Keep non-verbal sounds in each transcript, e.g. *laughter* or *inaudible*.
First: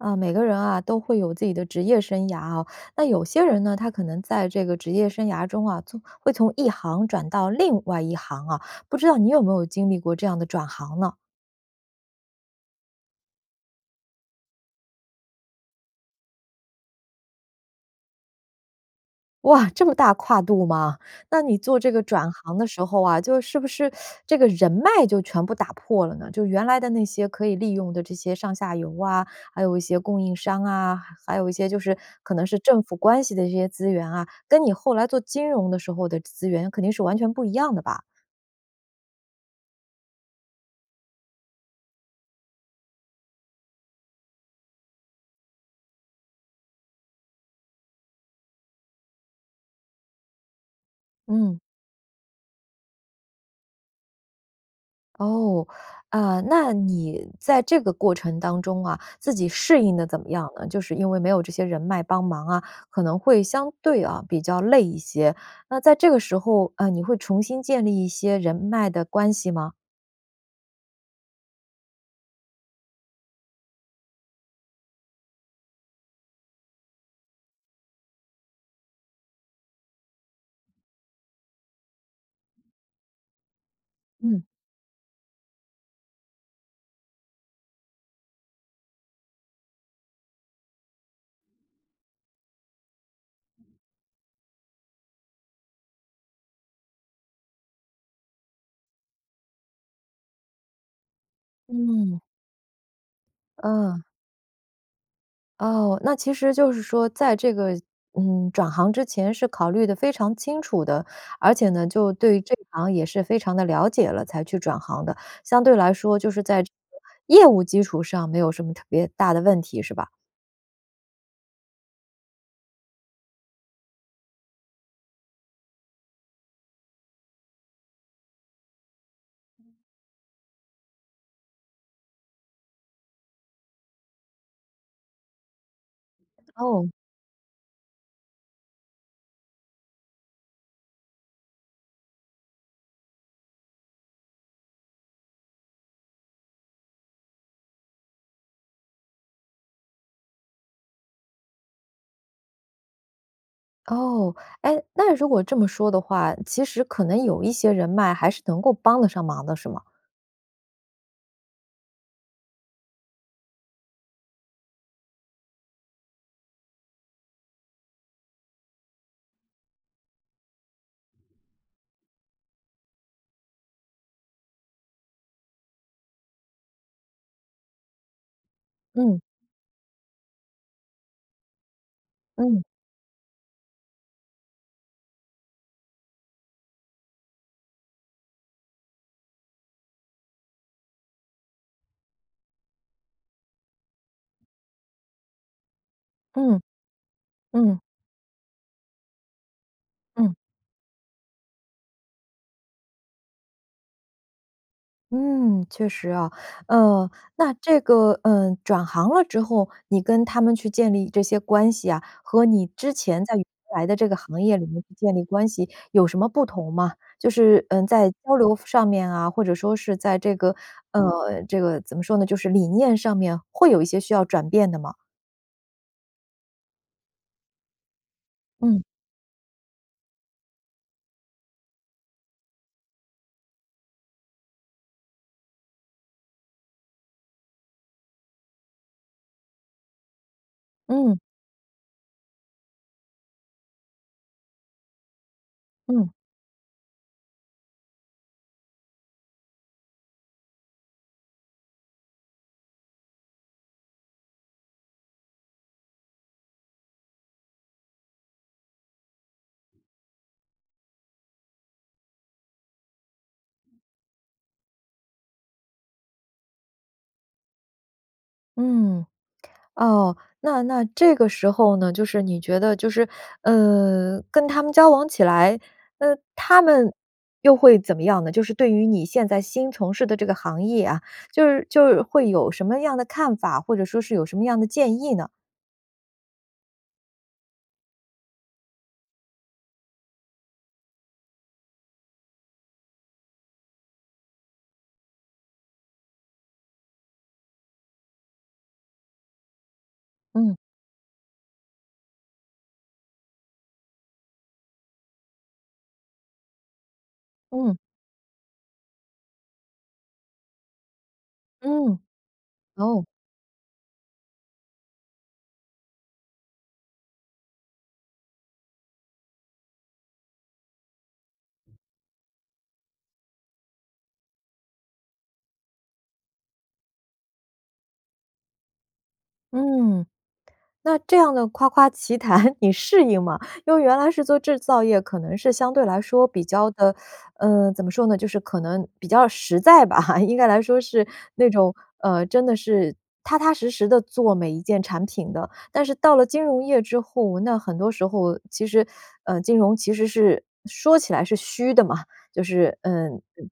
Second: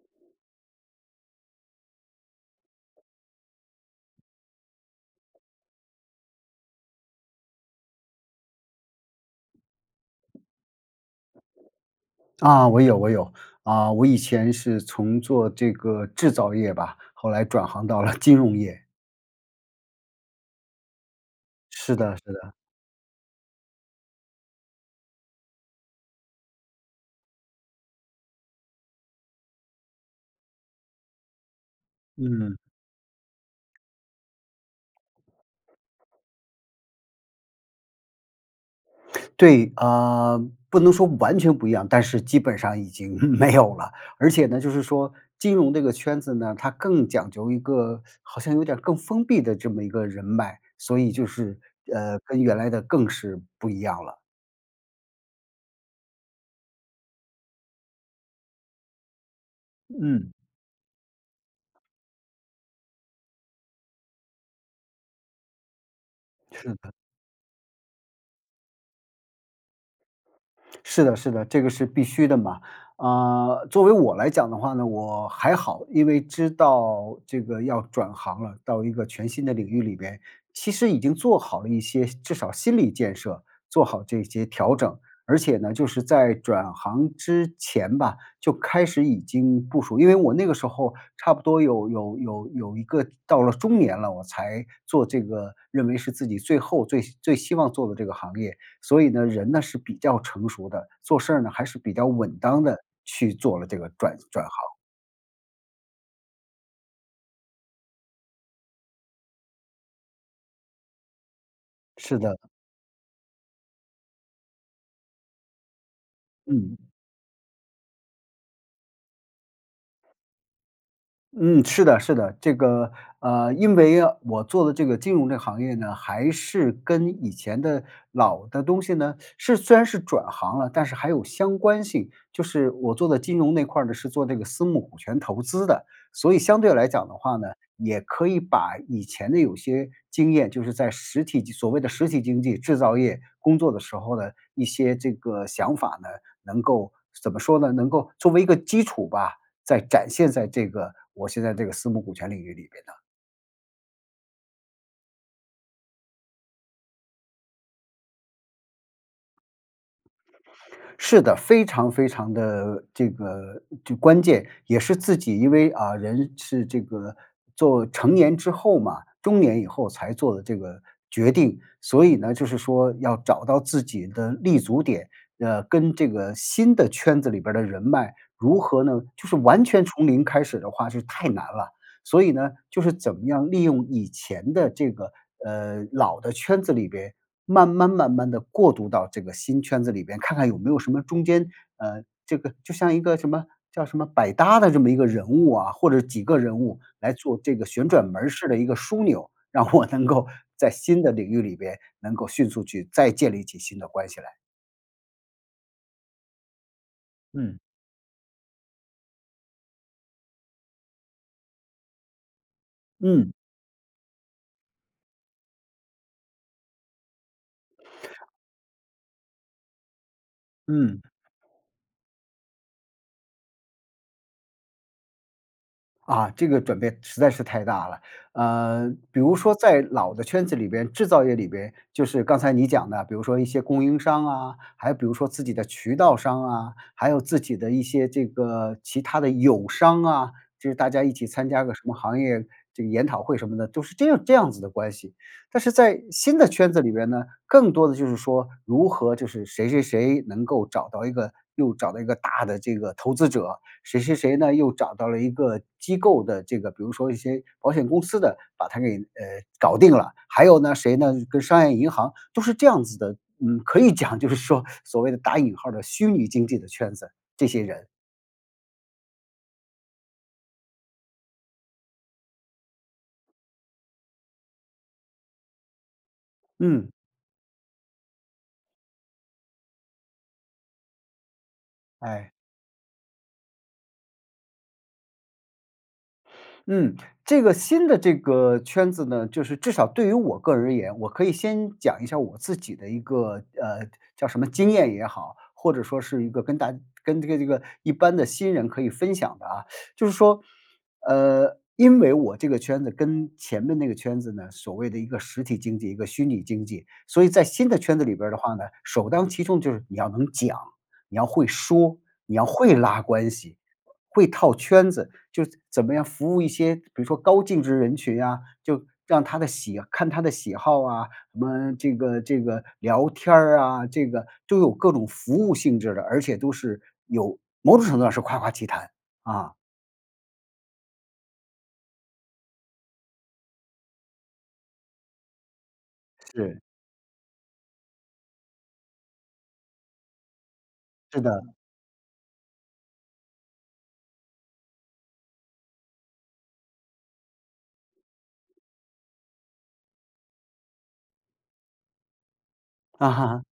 呃，每个人啊都会有自己的职业生涯哦。那有些人呢，他可能在这个职业生涯中啊，从会从一行转到另外一行啊，不知道你有没有经历过这样的转行呢？啊，我有我有。啊，我以前是从做这个制造业吧，后来转行到了金融业。哇，这么大跨度吗？那你做这是个的，是转的。行的时候啊，就是不是 *sucks teeth* 这个人脉就全部打破了呢？就原来的那些可以利用的这些上下游啊，还有一些供应商啊，还有一些就是可能嗯。是政府关系的这些资源啊，跟你后来做金融的时候的资源肯定是完全不一样的吧？对，呃，不能说完全不一样，但是基本上已经没有了。而且呢，就是说金融这个圈子呢，它更讲究一个 *sucks teeth* 好像有点儿更封闭的这么一个人脉，所以就是，嗯。呃，跟原来的更是不一样了。哦，呃，那你在这个过程当中啊，自己适应得怎么嗯。样呢？就是因为没有这些人脉帮忙啊，可能会相对啊比较累一些。那在这个时候，是的。嗯，你会重新建立一些人脉的关系吗？是的，是的，这个是必须的嘛。啊，作为我来讲的话呢，我还好，因为知道这个要转行了，到一个全新的领域里边，其实已经做好了一些至少心理建设，做好这嗯。些调整。而且呢，就是在转行之前吧，就开始已经部署，因为我那个时候差不多有有有有一个到了中年了，我才做这个，认为是自己最后最最希望做的这个行业。所以呢，人呢是比较成熟的，做事儿呢，还是比较嗯。稳当地去做了这个嗯。转转行。哦，那其实就是说在这个，嗯，转行之前是考虑得非常清楚的，而且呢就是对的。于这一行也是非常地了解了，才去转行的。相对来说，就是在这嗯。个业务基础上没有什么特别大的问题，是吧？嗯，是的，是的，这个，呃，因为我做的这个金融这个行业呢，还是跟以前的老的东西呢是虽然是转行了，但是还有相关性。就是我做的金融那块儿呢，是做这个私募股权投资的。所以相对哦。来讲的话呢，也可以把以前的有些经验，就是在实体经所谓的实体经济，制造业工作的时候呢，一些这个想法呢，能够怎么说呢，能够作为一个基础吧，再展现在这个我现在这个私募股权领域里边呢。哦。哎，那如果这么说的话，其实可能有一些人脉还是能够帮得上忙的是吗？是的，非常非常地这个就关键也是自己，因为，啊，人是这个，做成年之后嘛中年以后才做的这个决定。所以呢，就是说要找到自己的立足点，呃，跟这个新的圈子里边儿的人脉，如何呢嗯。就是完全从零开始的话是太难了。所以呢，嗯。就是怎么样利用以前的这个，呃，老的圈子里边，慢慢慢慢地过渡到这个新圈子里边。看看有没有什么中间呃，这个就像一个什么叫什么百搭的这么一个人物啊，或者几个人嗯。物来做这个嗯。旋转门儿式的一个枢纽，让我能够嗯。在新的领域里边，能够迅速去再建立起新的关系来。嗯，确实啊。呃，那嗯。这个，呃，转行了之后你跟他们去建立这些关系啊，和你之前嗯。在原来的这个行业里面去建立关系有什么不同吗？就是，嗯，在交流上面啊，或者说是在这个嗯。呃，这个怎么说呢，就是理念上面，会有一些需要转变的吗？啊，这个转变实在是太大了。嗯。呃，比如说在老的圈子里边，制造业里边，就是刚才你讲的，比如说一些供应商啊，还有比如说自己的渠道商啊，还有自己的一些这个其它的友商啊，就是大家一嗯。起参加个什么行业这个研讨会什么的，都是这样这样子的关系。但是在嗯。新的圈子里边呢，更多的就是说，如何就是谁谁谁能够找到一个又找到一个大的这个投资者，谁谁谁呢，又找到了一个机构的这个比如说一些保险公司的，把它给，呃，搞定了。还有呢，谁呢跟商业银行，都是这样子的。嗯，可以讲就是说，所谓的打引号儿的“虚拟经济”的圈子，这些人。嗯，哦。那那这个时候呢，就是你觉得就是，呃，跟他们交往起来，那他嗯。们又会怎么样呢？就是对于你现在新从事的这个行业啊，就是就有会哎。有什么样的看法，或者说是有什么样的建议呢？嗯，这个新的这个圈子呢，就是至少对于我个人而言，我可以先讲一下我自己的一个，呃，叫什么经验也好，或者说是一个跟大家跟这个这个一般的新人可以分享的啊。*sucks teeth* 就是说，嗯。呃，因为我这个圈子跟前面那个圈子呢，所谓的一个实体经济，一个虚拟经济。所以在新嗯。的圈子里边儿的话呢，首当其冲就是你要能讲，你要会说，嗯，你要会拉哦。关系、会套圈子，就怎么样服务一些，比如说高净值人群啊，就让他的喜看他的喜好啊，什么这个这个聊天儿啊，这个都有各种服务性质的，而且都是有某种程度上是夸夸其谈，啊。嗯，那这样的夸夸其谈，你适应吗？因为原来是做制造业，可能是相对来说比是。较地呃，怎么说呢，就是可能比较实在吧。*laughs* 应该来说是是的。那种，呃，真的是踏踏实实地做每一件产品的。但是到了金融业之后，那很多时候其实呃，金融其实是说起来是虚的嘛，就是啊嗯嗯，哈。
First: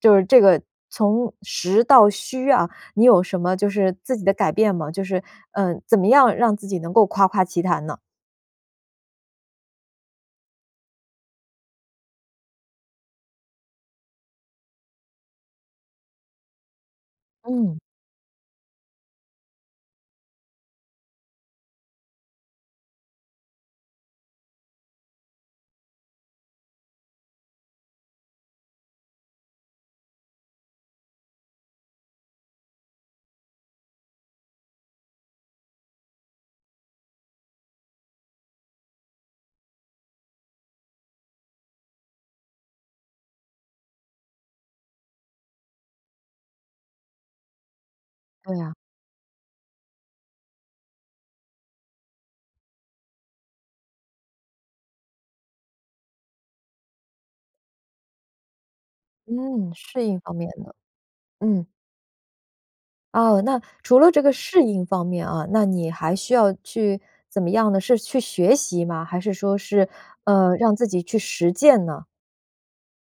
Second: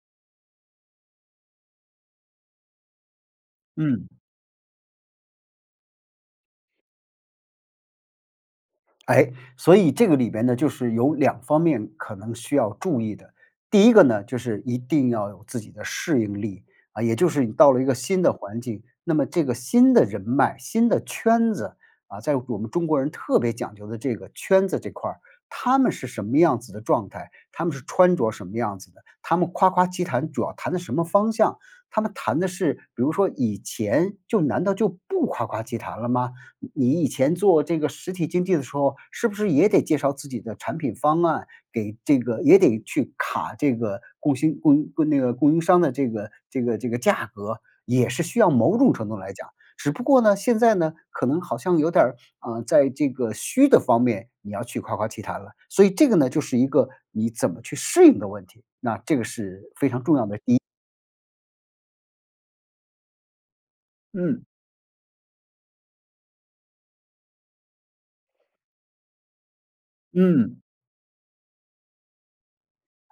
就是这个从实到虚啊，你有什么就是嗯。自己的改变吗？就是，呃，怎么样让自己能够夸夸其谈呢？哎，所以这个里边呢，就是有两方面可能需要注意的。第一个呢，就是一定要有自己的适应力，啊，也就是你到嗯。了一个新的环境，那么这个新的人脉、新的圈子，啊，在我们中国人特别讲究的这个圈子这块儿。他们是什么样子的状态，他们是穿着什么样子的，他们夸夸其谈主要谈的什么方向。他们谈的是比如说以前就难道就不夸夸其谈了吗？你你以前做这个实体经济的时候，是不是也得介绍自己的产品方案，给这个也得去卡这个供新供应那个供应商的这个这个这个价格，也是需要，对啊。某种程度来讲。只不过呢，现在呢，可能好像有点儿，啊，在这个虚的方面，你要去夸夸其谈了。所以这个呢就是一个你怎么去适应的问题，那这个是嗯，非常适重应要方的面一的，嗯。哦，那除了这个嗯。适应方面啊，那你还需要去怎么样呢？是去学习吗，还是说是，呃，嗯。让自己去实践呢？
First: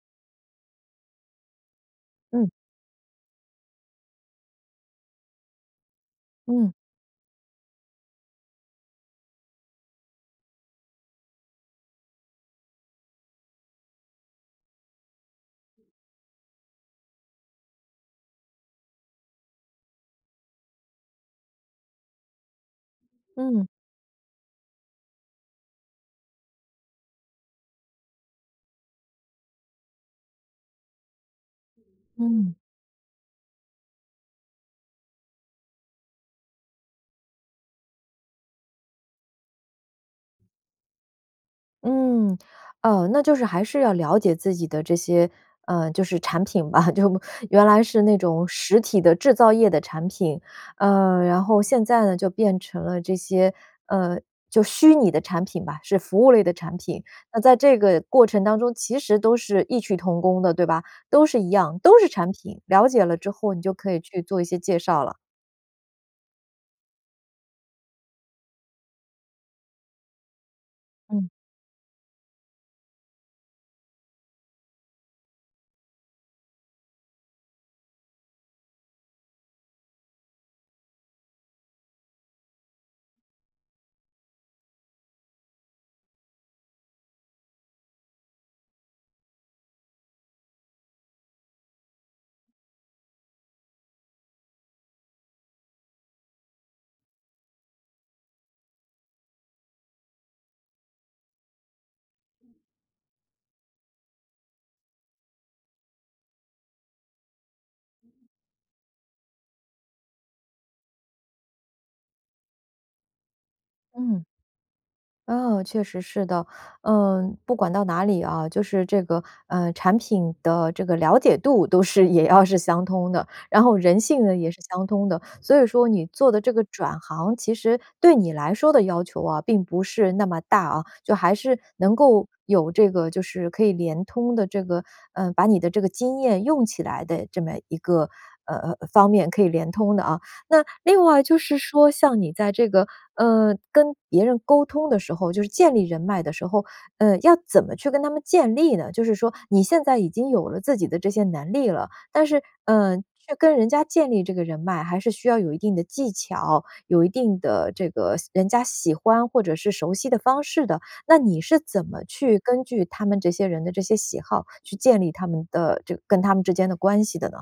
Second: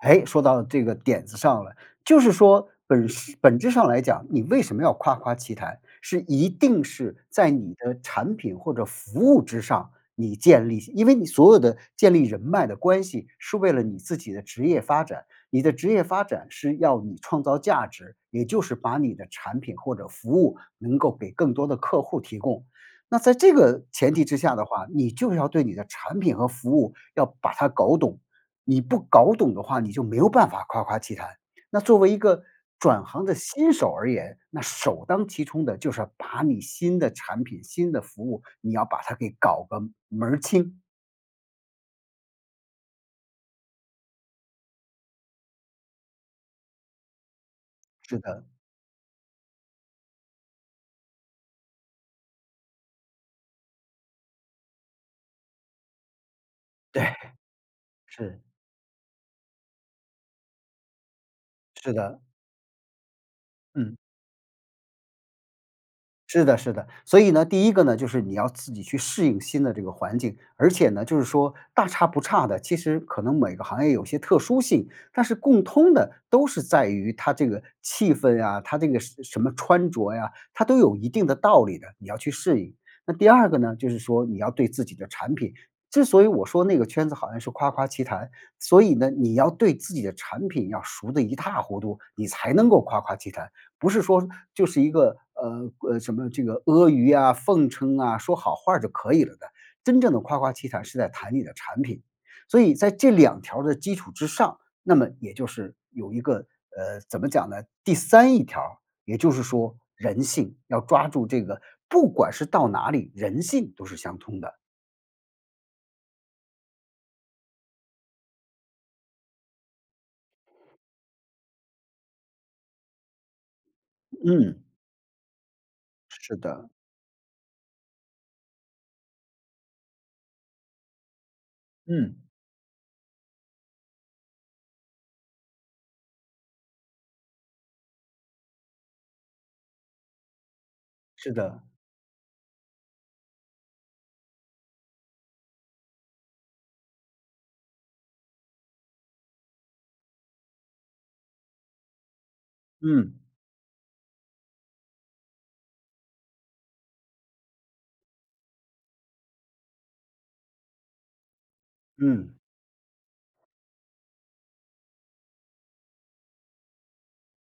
诶，说到这个点子上了，就是嗯。说本事本质上来讲，你为什么要夸夸其谈，是一嗯。定是在你的产品或者服务之上，你建立因为你所有的建立人脉的关系是为了你自己的职业发展，你的职业发展是要你创造价值，也就是把你的产品或者服务能够给更多的客户提供。那在这嗯。个前提之下的话，你就是要对你的产品和服务要把它搞懂，你不搞懂的话你就没有办法夸夸其谈。那作为一个嗯。转行的新手而言，那首当其冲的就是要把你新的产品、新的服务，你要把它给搞个门儿清。嗯，哦，那就是还是要了解自己的这些，呃，就是产品吧，*chuckles* 就原来是那是的。种实体的制造业的产品。呃，然后现在呢就变成了这些，呃，就虚拟的产品吧，是服务类的产对，品。那在这个过是。程当中，其实都是异曲同工的，对吧？都是一样，是都是的。产品，了解了之后你就可嗯。以去做一些介绍了。是的，是的。所以呢，第一个呢，就是你要自己去适应新的这个环境，而且呢，就是嗯。说大差不差的。其实可能每个行业有些特殊性，但是共通的都是在于它这个气氛啊，它这个什什么穿着呀，它都有一定的道理的，你要去适应。那第二个呢，就是说你要对自己的产品之所以我说那个圈子好像是夸夸其谈所以呢，你要对自己的产品要熟得一塌糊涂，你才能够夸夸其谈。不是说就是一个，呃，呃，什么这个阿谀啊、奉承啊、说好话儿就可以了的，真正的夸夸其谈是在谈你的产品。所以在这两条儿的基础之上，那么也就是有一个呃，怎么讲呢？第三一条，也就是说人性，要抓住这个不管是到哪里，人性都是相嗯。通的。嗯，确实是的。呃，不管到哪里啊，就是这个，呃，产品的这个了解度都是也要是相通的，然后人性呢也是嗯。相通的。所以说你做是的这个的。转行，其实对你来说的要求啊，并不是那么大啊，就还是能嗯。够有这个就是可以连通的这个呃，把你的这个经验用起来的这么一个，呃呃，方面可以连通的啊。那另外是是的。说像你在这个，呃，跟别人沟通的时候，就是建立人脉的时候，呃，要怎么去跟他们建立呢？就是说你现在已经有了自己的这些能力了，但是，呃，嗯。去跟人家建立这个人脉，还是需要有一定的技巧，有一定的这个喜人家喜欢或者是熟悉的方式的。那你是怎么嗯。去根据他们这些人的这些喜好去建立他们的这个跟他们之间的关系的呢？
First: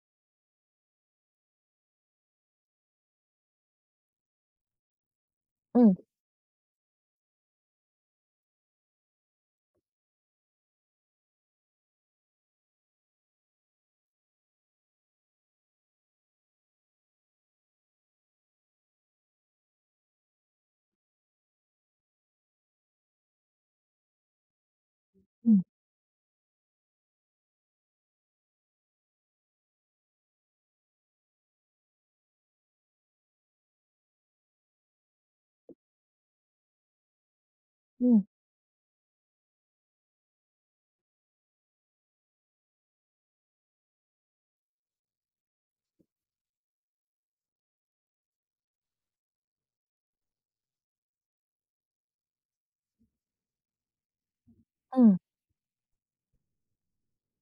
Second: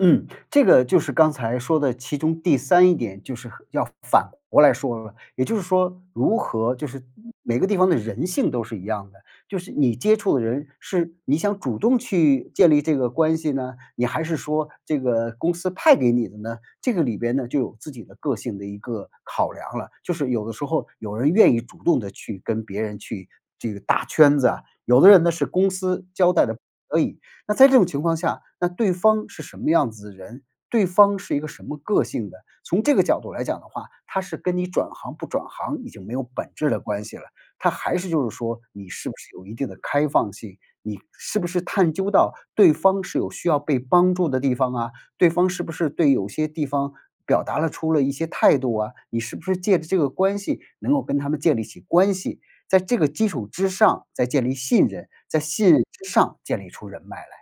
嗯，这个就是刚才说的，其中第三一点就是和要反过来说，也就是嗯。说如何就是每个地方的人性都是一样的。就是你接触的人是，你想主动去建立这个关系呢，你还是说这个公司派给你的呢？这个里边呢，就有自己的个性的一个考量了。就是有的时候有人愿意主动地去跟别人去这个搭圈子啊，有的人呢是嗯。公司交代的可以。那在这种情况下，那对方是什么样子的人？对方是一个什么个性的？从这个角度来讲的话，它是跟你转行不转行已经没有本质的关系了。它还是嗯。就是说，你是不是有一定的开放性，你是不是探究到对方是有需要被帮助的地方啊？对方是不是对有些地方表达了出了一些态度啊？你是不是借着这个关系能够跟他们建立起关系？在这个基础之上，再建立信任，嗯。在信任之上建立出人脉来。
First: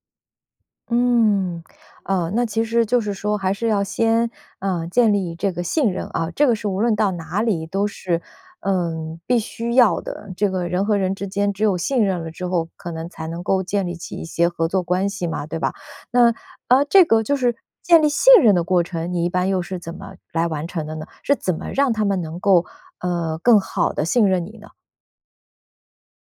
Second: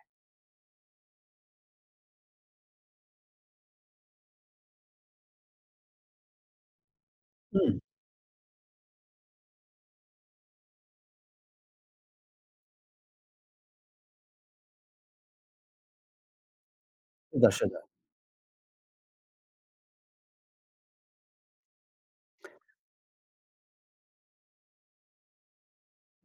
嗯。啊，那其实就是说还是要先，呃，建立这个信任啊，这个是无论到哪里嗯。都是，嗯，必须要的。这个人和人之间只有信任了之后，可能才能够建立起一些合作关系嘛，对吧？那，呃，这个就是的，是是的。建立信任的过程，你一般又是怎么来完成的呢？是怎么让他们能够，呃，更好地信任你呢？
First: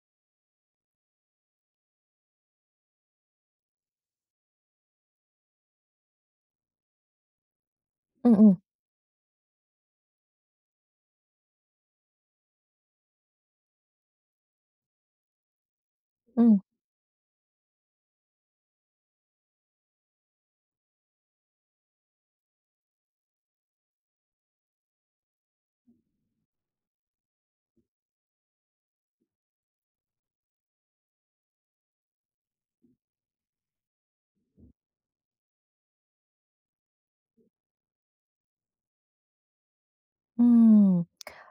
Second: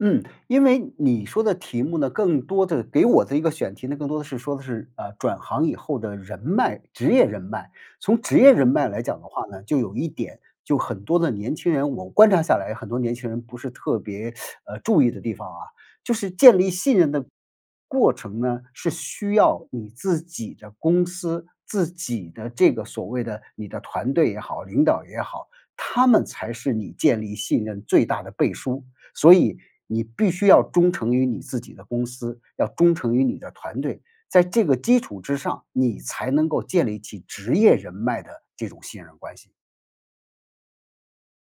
嗯，因为你说的题目呢，更多的给我的一个选题呢，更多的是说的是，呃，转行以后的人脉职业人脉。从嗯职业嗯。人脉来讲的话呢，就有一点，就很多的年轻人我观察下来很多年轻人不是特别，*sucks teeth* 呃，注意的地方啊。就是建嗯。立信任的，过程呢，是需要你自己的公司，自己的这个所谓的你的团队也好，领导也好，他们才是你建立信任最大的背书。所以你必须要忠诚于你自己的公司，要忠诚于你的团队，在这个基础之上，你才能够建立起职业人脉的这种信任关系。嗯。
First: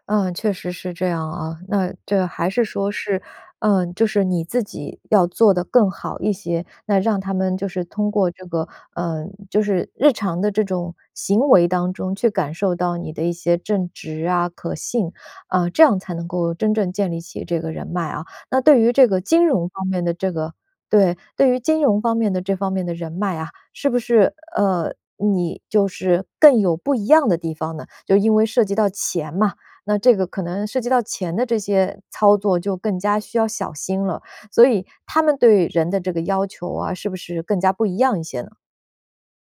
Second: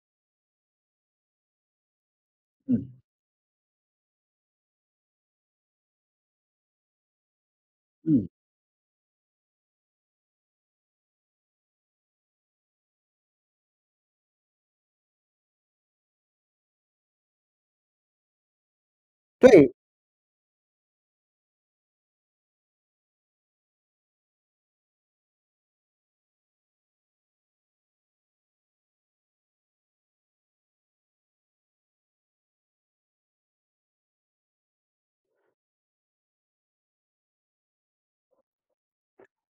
嗯，确实是这样啊。那这还是说嗯。是，嗯，就是你自己要做得更好一些，那让他们就是通嗯。过这个，嗯，就是日常的这种行为当中去感受到你的一些正直啊、可信，啊，这样才能够真正建立起这个人脉啊。那对于这个金融对。方面的这个对，对于金融方面的这方面的人脉啊，是不是呃，你就是更有不一样的地方呢？就因为涉及到钱嘛。那这个可能涉及到钱的这些操作就更加需要小心了，所以他们对人的这个要求啊，是不是更加不一样一些呢？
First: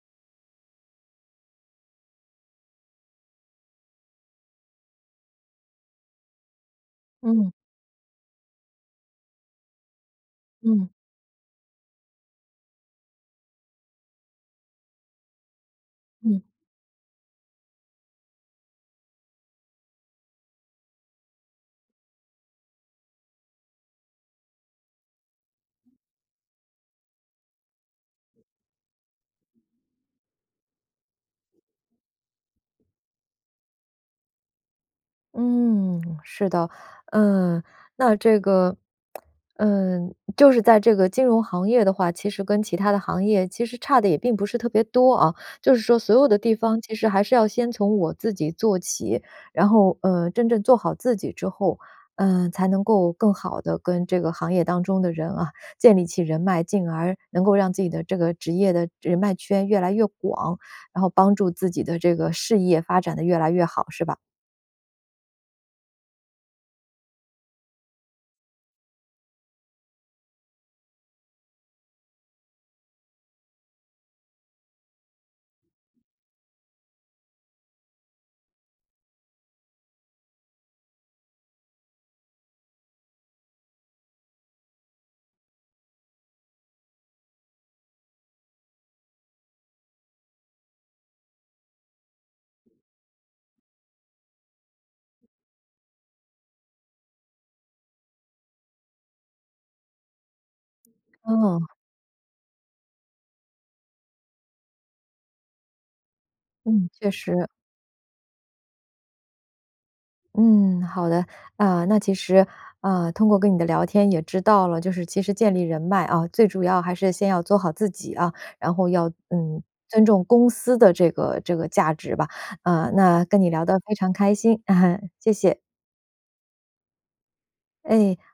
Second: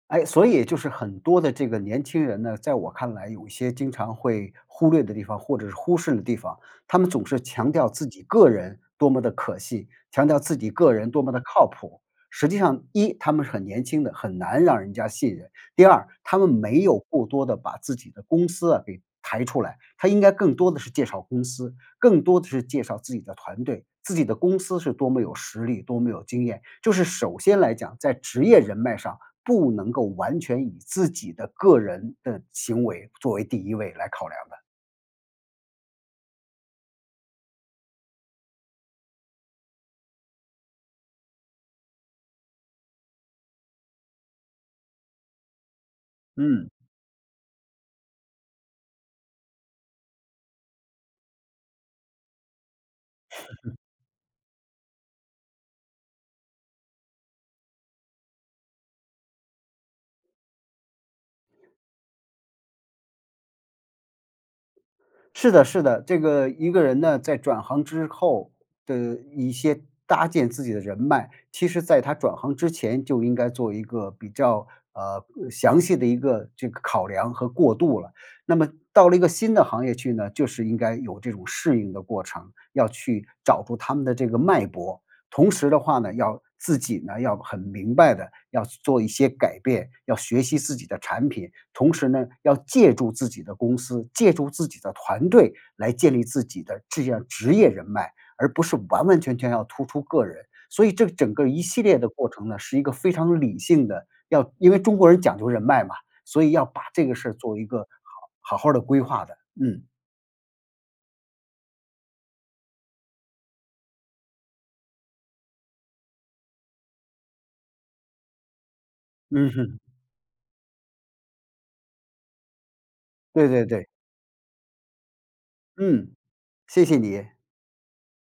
哎，所以就是很多的这个年轻人呢，在我看来有一些经常会忽略的地方，或者是忽视的地方。他们总是嗯。强调自己个人多么地可信，强调自己嗯。个人多么地靠谱。实际上，一，他们是很年轻的，很难让人家信任。第二，他嗯。们没有过多地把自己的公司啊给抬出来，他应该更多的是介绍公司，更多的是介绍自己的团队，自己的公司是多么有实力、多么有经验。就是首先来讲，在职业人脉上不能够完全以自己的个人的行为作为第1位来考量的。嗯，是的。嗯，那这个，嗯，就是在这个金融行业的话，其实跟其它的行业其实差得也并不是特别多啊，就是说所有的地嗯。方其实还是要先从我自己做起。然后，呃，真正做好自己之后，呃，才能够更好 *chuckles* 地跟这个行业当中的人啊，建立起人脉，进而能够让自己的这个职业的人脉圈越来越广，然后帮助自己的这个事业发展得越来越好，是吧？是的，是的。这个，一个人呢，在转行之后，的一些搭建自己的人脉，其实在他转行之前就应该做一个比较，呃，详细的一个这个考量和过渡了。那么到了一个新的行业去呢，就是应该有这种适应的过程，要去找出他们的这个脉搏。同时的话呢，要自己呢，要很明白地要去做一些改变，要学习自己的产品。同时呢，要借助自己的公司，借助自己的团队来建立自己的至样职业人脉，而不是完完全全要突出个人。所以这整个一哦。系列的过程呢，是一个非常理性的，要因为中国人讲究人脉嘛，所以要把嗯，这确个事儿实。做一个好好好的规划的，嗯。嗯，好的。呃，那其实，呃，通过跟你的聊天也知道了，就是其实建立人脉啊，最主要还是先要做好自己啊。然后要嗯嗯，哼。尊重公司的这个这个价值吧。呃，那跟对你聊对得对。非常开心，*chuckles* 谢谢。嗯，谢谢你。哎。